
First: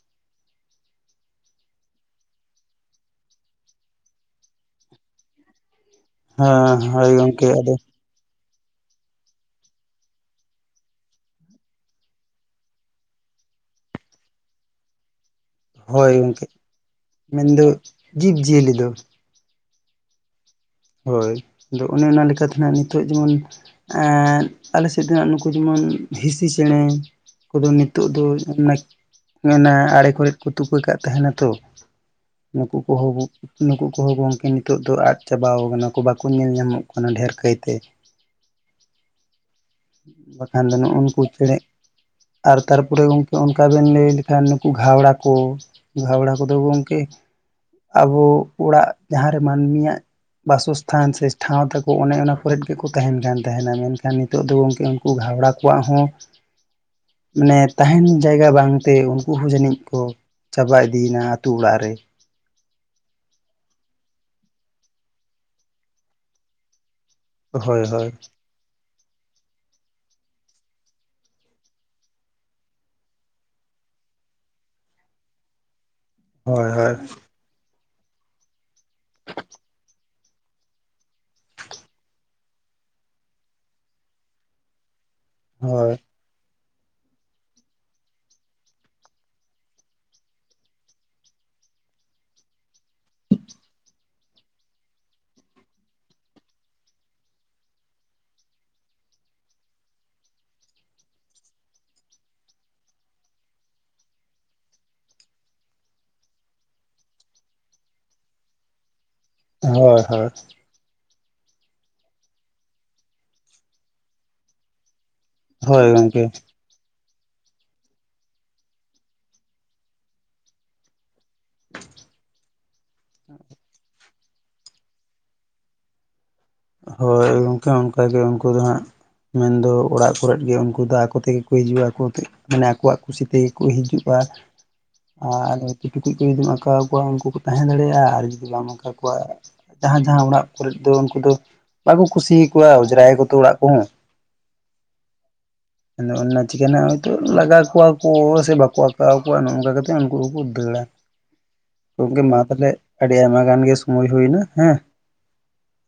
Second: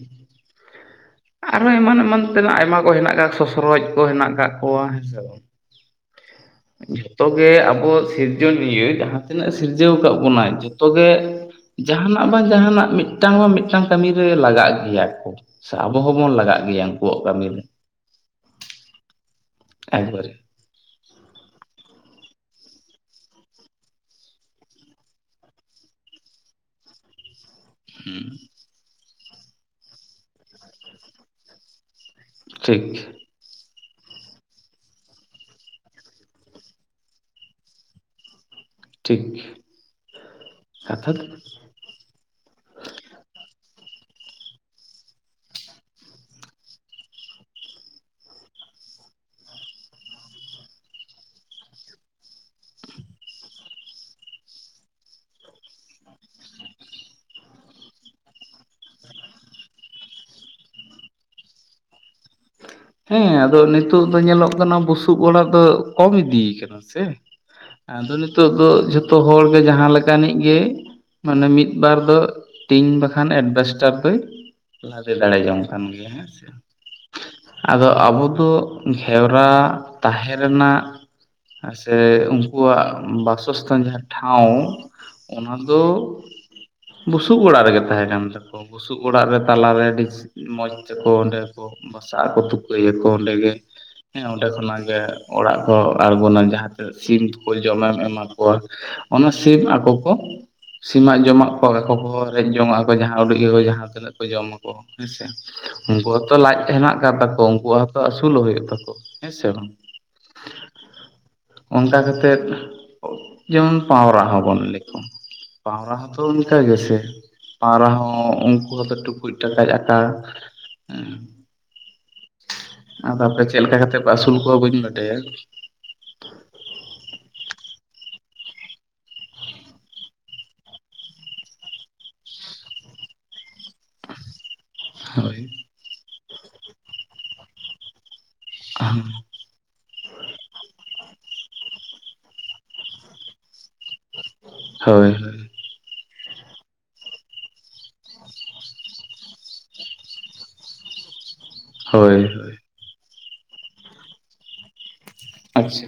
<inaudible> ᱟᱨ ᱦᱚᱸ ᱮᱢᱟᱱ ᱮᱢᱟᱱ ᱛᱮᱱᱟᱜ ᱟᱭᱢᱟ ᱠᱚ ᱦᱮᱱᱟᱜ ᱥᱚᱥᱚᱨᱚᱡ ᱠᱚ ᱦᱮᱸᱱᱟᱜ ᱠᱟᱜ ᱠᱚᱣᱟ ᱦᱮᱸ ᱥᱮ ᱵᱟᱝ᱾ ᱦᱮᱸ ᱦᱳᱭ ᱡᱷᱚᱛᱚ ᱜᱚᱝᱠᱮ ᱜᱮ ᱟᱫᱚ ᱟᱵᱚ ᱥᱤᱨᱡ ᱥᱤᱨᱡᱚᱱᱤᱭᱟᱹ ᱡᱟᱦᱟᱸ ᱛᱤᱱᱟᱹᱜ ᱥᱤᱨᱡᱟᱹᱣ ᱟᱠᱟᱫ ᱵᱚᱱᱟᱭ ᱡᱚᱛᱚ ᱜᱮ ᱡᱟᱦᱟᱱᱟᱜ ᱵᱟᱝ ᱡᱟᱦᱟᱱᱟᱜ ᱢᱤᱫ ᱢᱤᱫᱴᱟᱝ ᱵᱟᱝ ᱢᱤᱫᱴᱟᱝ ᱠᱟᱹᱢᱤ ᱨᱮ ᱞᱟᱜᱟᱜ ᱜᱮᱭᱟ ᱠᱚ ᱾ ᱥᱮ ᱟᱵᱚ ᱦᱳᱭ ᱦᱚᱸᱵᱚᱱ ᱜᱚᱝᱠᱮ ᱞᱟᱜᱟᱜ ᱜᱮᱭᱟ ᱩᱱᱠᱩᱣᱟᱜ ᱠᱟᱹᱢᱤ ᱨᱮ ᱢᱮᱱᱫᱚ ᱡᱤᱵᱽᱼᱡᱤᱭᱟᱹᱞᱤ ᱫᱚ ᱮᱠᱵᱟᱨ ᱾ ᱦᱳᱭ ᱟᱫᱚ ᱚᱱᱮ ᱚᱱᱟ ᱞᱮᱠᱟᱛᱮ ᱦᱟᱸᱜ ᱱᱤᱛᱚᱜ ᱡᱮᱢᱚᱱ ᱮᱸ ᱟᱞᱮ ᱥᱮᱫ ᱫᱚ ᱦᱟᱸᱜ ᱱᱩᱠᱩ ᱡᱮᱢᱚᱱ ᱦᱤᱥᱤ ᱪᱮᱬᱮ᱾ ᱠᱚ ᱫᱚ ᱱᱤᱛᱳᱜ ᱫᱚ <unintelligible> ᱦᱟᱱᱮ ᱦᱟᱱᱟ ᱟᱲᱮ ᱠᱚᱨᱮᱫ ᱠᱚ ᱛᱩᱠᱟᱹ ᱠᱟᱜ ᱛᱟᱦᱮᱸᱱᱟ ᱛᱚ ᱱᱩᱠᱩ ᱴᱷᱤᱠ ᱠᱚᱦᱚᱸ ᱵᱚ ᱱᱩᱠᱩ ᱠᱚᱦᱚᱸ ᱜᱚᱝᱠᱮ ᱱᱤᱛᱚᱜ ᱫᱚ ᱟᱫᱽ ᱪᱟᱵᱟᱣ ᱠᱟᱱᱟ ᱠᱚ ᱵᱟᱝᱠᱚ ᱧᱮᱞ ᱧᱟᱢᱚᱜ ᱠᱟᱱᱟ ᱰᱷᱮᱨ ᱠᱟᱹᱭᱛᱮ ᱾ ᱴᱷᱤᱠ᱾ ᱵᱟᱠᱷᱟᱱ ᱫᱚ ᱱᱩᱜ-ᱩ ᱱᱩᱠᱩ ᱪᱮᱬᱮ ᱟᱨ ᱛᱟᱨᱯᱚᱨᱮ ᱜᱚᱝᱠᱮ ᱚᱱᱠᱟ ᱵᱮᱱ ᱞᱟᱹᱭ ᱞᱮᱠᱷᱟᱱ ᱱᱩᱠᱩ ᱜᱷᱮᱣᱲᱟ ᱠᱚ᱾ ᱜᱷᱟᱵᱟᱲᱟᱣ ᱠᱚᱫᱚ ᱜᱚᱝᱠᱮ, ᱟᱵᱚ ᱚᱲᱟᱜ ᱡᱟᱦᱟᱸᱨᱮ ᱢᱟᱹᱱᱢᱤᱭᱟᱜ ᱵᱟᱥᱚᱥᱛᱷᱟᱱ ᱥᱮ ᱴᱷᱟᱶ ᱛᱟᱠᱚ ᱚᱱᱮ ᱚᱱᱟ ᱠᱚᱨᱮᱜ ᱜᱮᱠᱚ ᱛᱟᱦᱮᱱ ᱠᱟᱱ ᱛᱟᱦᱮᱱᱟ ᱢᱮᱱᱠᱷᱟᱱ ᱱᱤᱛ ᱛᱚᱜ ᱫᱚ ᱜᱚᱝᱠᱮ ᱩᱱᱠᱩ ᱜᱷᱟᱣᱲᱟ ᱠᱚᱣᱟᱜ ᱦᱚᱸ ᱢᱟᱱᱮ ᱛᱟᱦᱮᱱ ᱡᱟᱭᱜᱟ ᱵᱟᱝᱛᱮ ᱩᱱᱠᱩ ᱦᱚᱸ ᱡᱟᱹᱱᱤᱡ ᱠᱚ ᱪᱟᱵᱟ ᱤᱫᱤᱭᱱᱟ ᱟᱹᱛᱩ ᱚᱲᱟᱜ ᱨᱮ ᱾ ᱦᱮᱸ ᱟᱫᱚ ᱱᱤᱛᱚᱜ ᱫᱚ ᱧᱮᱞᱚᱜ ᱠᱟᱱᱟ ᱵᱩᱥᱩᱵ ᱚᱲᱟᱜ ᱫᱚ ᱠᱚᱢ ᱤᱫᱤ ᱠᱟᱱᱟ ᱥᱮ ᱦᱳᱭ ᱾ ᱦᱳᱭ ᱟᱫᱚ ᱱᱤᱛᱚᱜ ᱫᱚ ᱡᱷᱚᱛᱚ ᱦᱚᱲᱜᱮ ᱡᱟᱦᱟᱸ ᱞᱮᱠᱟᱱᱤᱡ ᱜᱮ ᱢᱟᱱᱮ ᱢᱤᱫᱵᱟᱨ ᱫᱚ ᱴᱤᱱ ᱵᱟᱠᱷᱟᱱ ᱮᱰᱵᱮᱥᱴᱟᱨ ᱫᱚᱭ ᱞᱟᱫᱮ ᱫᱟᱲᱮ ᱡᱚᱝ ᱠᱟᱱ ᱜᱮᱭᱟ ᱦᱮᱸ᱾ ᱥᱮ ᱦᱳᱭ ᱦᱳᱭ᱾ ᱟᱫᱚ ᱟᱵᱚ ᱫᱚ ᱜᱷᱮᱣᱨᱟ ᱛᱟᱦᱮᱸ ᱨᱮᱱᱟᱜ ᱥᱮ ᱩᱱᱠᱩᱣᱟᱜ ᱵᱟᱥᱚᱥᱛᱷᱟᱱ ᱡᱟᱦᱟᱸ ᱴᱷᱟᱶ ᱚᱱᱟ ᱫᱚ ᱵᱩᱥᱩᱵ ᱚᱲᱟᱜ ᱨᱮᱜᱮ ᱛᱟᱦᱮᱸ ᱠᱟᱱ ᱛᱟᱠᱚᱣᱟ ᱾ ᱵᱩᱥᱩᱵ ᱚᱲᱟᱜ ᱨᱮ ᱛᱟᱞᱟᱨᱮ ᱟᱹᱰᱤ ᱢᱚᱸᱡᱽ ᱛᱮᱠᱚ ᱚᱸᱰᱮ ᱠᱚ ᱵᱟᱥᱟᱜ ᱟᱠᱚ ᱛᱩᱠᱟᱹᱭᱟᱠᱚ ᱚᱸᱰᱮ ᱜᱮ ᱾ ᱦᱮᱸ ᱚᱸᱰᱮ ᱠᱷᱚᱱᱟᱜ ᱜᱮ ᱚᱲᱟᱜ ᱠᱚ ᱟᱬᱜᱚᱱᱟ ᱡᱟᱦᱟᱸ ᱛᱮ ᱥᱤᱢ ᱠᱚ ᱡᱚᱢᱮᱢ ᱮᱢᱟ ᱠᱚᱣᱟ ᱾ ᱚᱱᱟ ᱥᱤᱢ ᱟᱠᱚ ᱠᱚ ᱥᱤᱢᱟᱜ ᱡᱚᱢᱟᱜ ᱠᱚ ᱟᱠᱚ ᱠᱚ ᱨᱮᱡ ᱡᱚᱝᱟᱜ ᱟᱠᱚ ᱡᱟᱦᱟᱸ ᱩᱰᱟᱹᱜ ᱜᱮᱠᱚ ᱡᱟᱦᱟᱸ ᱛᱤᱱᱟᱹᱜ ᱠᱚ ᱡᱚᱢᱟ ᱠᱚ ᱦᱮᱸᱥᱮ᱾ ᱩᱝᱠᱩ ᱦᱚᱸᱛᱚ ᱞᱟᱡ ᱦᱮᱱᱟᱜ ᱟᱠᱟᱫ ᱛᱟᱠᱚᱣᱟ ᱩᱱᱠᱩᱣᱟᱜ ᱦᱚᱸᱛᱚ ᱟᱹᱥᱩᱞᱚᱜ ᱦᱩᱭᱩᱜ ᱛᱟᱠᱚ ᱾ ᱦᱮᱸ ᱥᱮ ᱵᱟᱝ? ᱦᱳᱭ ᱦᱳᱭ ᱦᱳᱭ ᱚᱱᱠᱟ ᱠᱟᱛᱮᱫ ᱡᱮᱢᱚᱱ ᱯᱟᱣᱨᱟ ᱦᱚᱸᱵᱚᱱ ᱞᱟᱹᱭ ᱠᱚᱣᱟ, ᱦᱳᱭ ᱯᱟᱣᱨᱟ ᱦᱚᱸᱛᱚ ᱜᱚᱝᱠᱮ ᱦᱮᱸ ᱡᱮᱭᱥᱮ ᱯᱟᱣᱨᱟ ᱦᱚᱸ ᱩᱱᱠᱩ ᱦᱚᱸᱛᱚ ᱴᱩᱠᱩᱡ ᱴᱟᱠᱟᱡ ᱟᱠᱟ ᱟᱫᱚ ᱟᱯᱮ ᱪᱮᱜ ᱞᱮᱠᱟ ᱠᱟᱛᱮᱜ ᱯᱮ ᱟᱹᱥᱩᱞ ᱠᱚᱣᱟ ᱵᱟᱹᱧ ᱵᱟᱰᱟᱭᱟ᱾ ᱦᱳᱭ ᱜᱚᱝᱠᱮ ᱚᱱᱠᱟᱜᱮ ᱩᱱᱠᱩ ᱫᱚ ᱦᱟᱸᱜ᱾ ᱢᱮᱱᱫᱚ ᱚᱲᱟᱜ ᱠᱚᱨᱮᱫ ᱜᱮ ᱩᱱᱠᱩ ᱫᱚ ᱟᱠᱚ ᱛᱮᱜᱮ ᱠᱚ ᱦᱤᱡᱩᱜᱼᱟ ᱟᱠᱚ ᱛᱮ ᱢᱟᱱᱮ ᱟᱠᱚᱣᱟᱜ ᱠᱩᱥᱤ ᱛᱮᱜᱮ ᱠᱚ ᱦᱤᱡᱩᱜᱼᱟ ᱾ ᱦᱳᱭ ᱟᱨ ᱪᱮ ᱴᱩᱠᱩᱡ ᱠᱚ ᱡᱩᱫᱤᱢ ᱟᱠᱟᱣ ᱠᱚᱣᱟ ᱩᱱᱠᱩ ᱠᱚ ᱛᱟᱦᱮᱸ ᱫᱟᱲᱮᱭᱟᱜᱼᱟ ᱟᱨ ᱡᱩᱫᱤ ᱵᱟᱢ ᱟᱠᱟᱣ ᱠᱚᱣᱟ ᱡᱟᱦᱟᱸ ᱡᱟᱦᱟᱸ ᱚᱲᱟᱜ ᱠᱚᱨᱮᱫ ᱫᱚ ᱩᱱᱠᱩ ᱫᱚ ᱵᱟᱠᱚ ᱠᱩᱥᱤᱭᱟᱠᱚᱣᱟ ᱚᱡᱽᱨᱟᱭᱟᱠᱚ ᱛᱚ ᱚᱲᱟᱜ ᱠᱚᱦᱚᱸ ᱾ ᱦᱳᱭ ᱦᱳᱭ᱾ ᱟᱫᱚ ᱚᱱᱟ ᱪᱤᱠᱟᱹᱱᱟ ᱦᱚᱭᱛᱳ ᱞᱟᱜᱟ ᱠᱚᱣᱟ ᱠᱚ ᱥᱮ ᱵᱟᱠᱚ ᱟᱠᱟᱣᱟᱠᱚᱣᱟ ᱱᱚᱜ ᱚᱝᱠᱟ ᱠᱟᱛᱮᱜ ᱩᱱᱠᱩ ᱠᱚᱠᱚ ᱫᱟᱹᱲᱟ ᱾ <inaudible> ᱜᱚᱝᱠᱮ ᱢᱟ ᱦᱳᱭ ᱛᱟᱦᱚᱞᱮ, ᱟᱹᱰᱤ ᱟᱭᱢᱟ ᱜᱟᱱ ᱜᱮ ᱥᱚᱢᱚᱭ ᱦᱳᱭᱱᱟ ᱦᱮᱸ ᱾ ᱟᱪᱪᱷᱟ᱾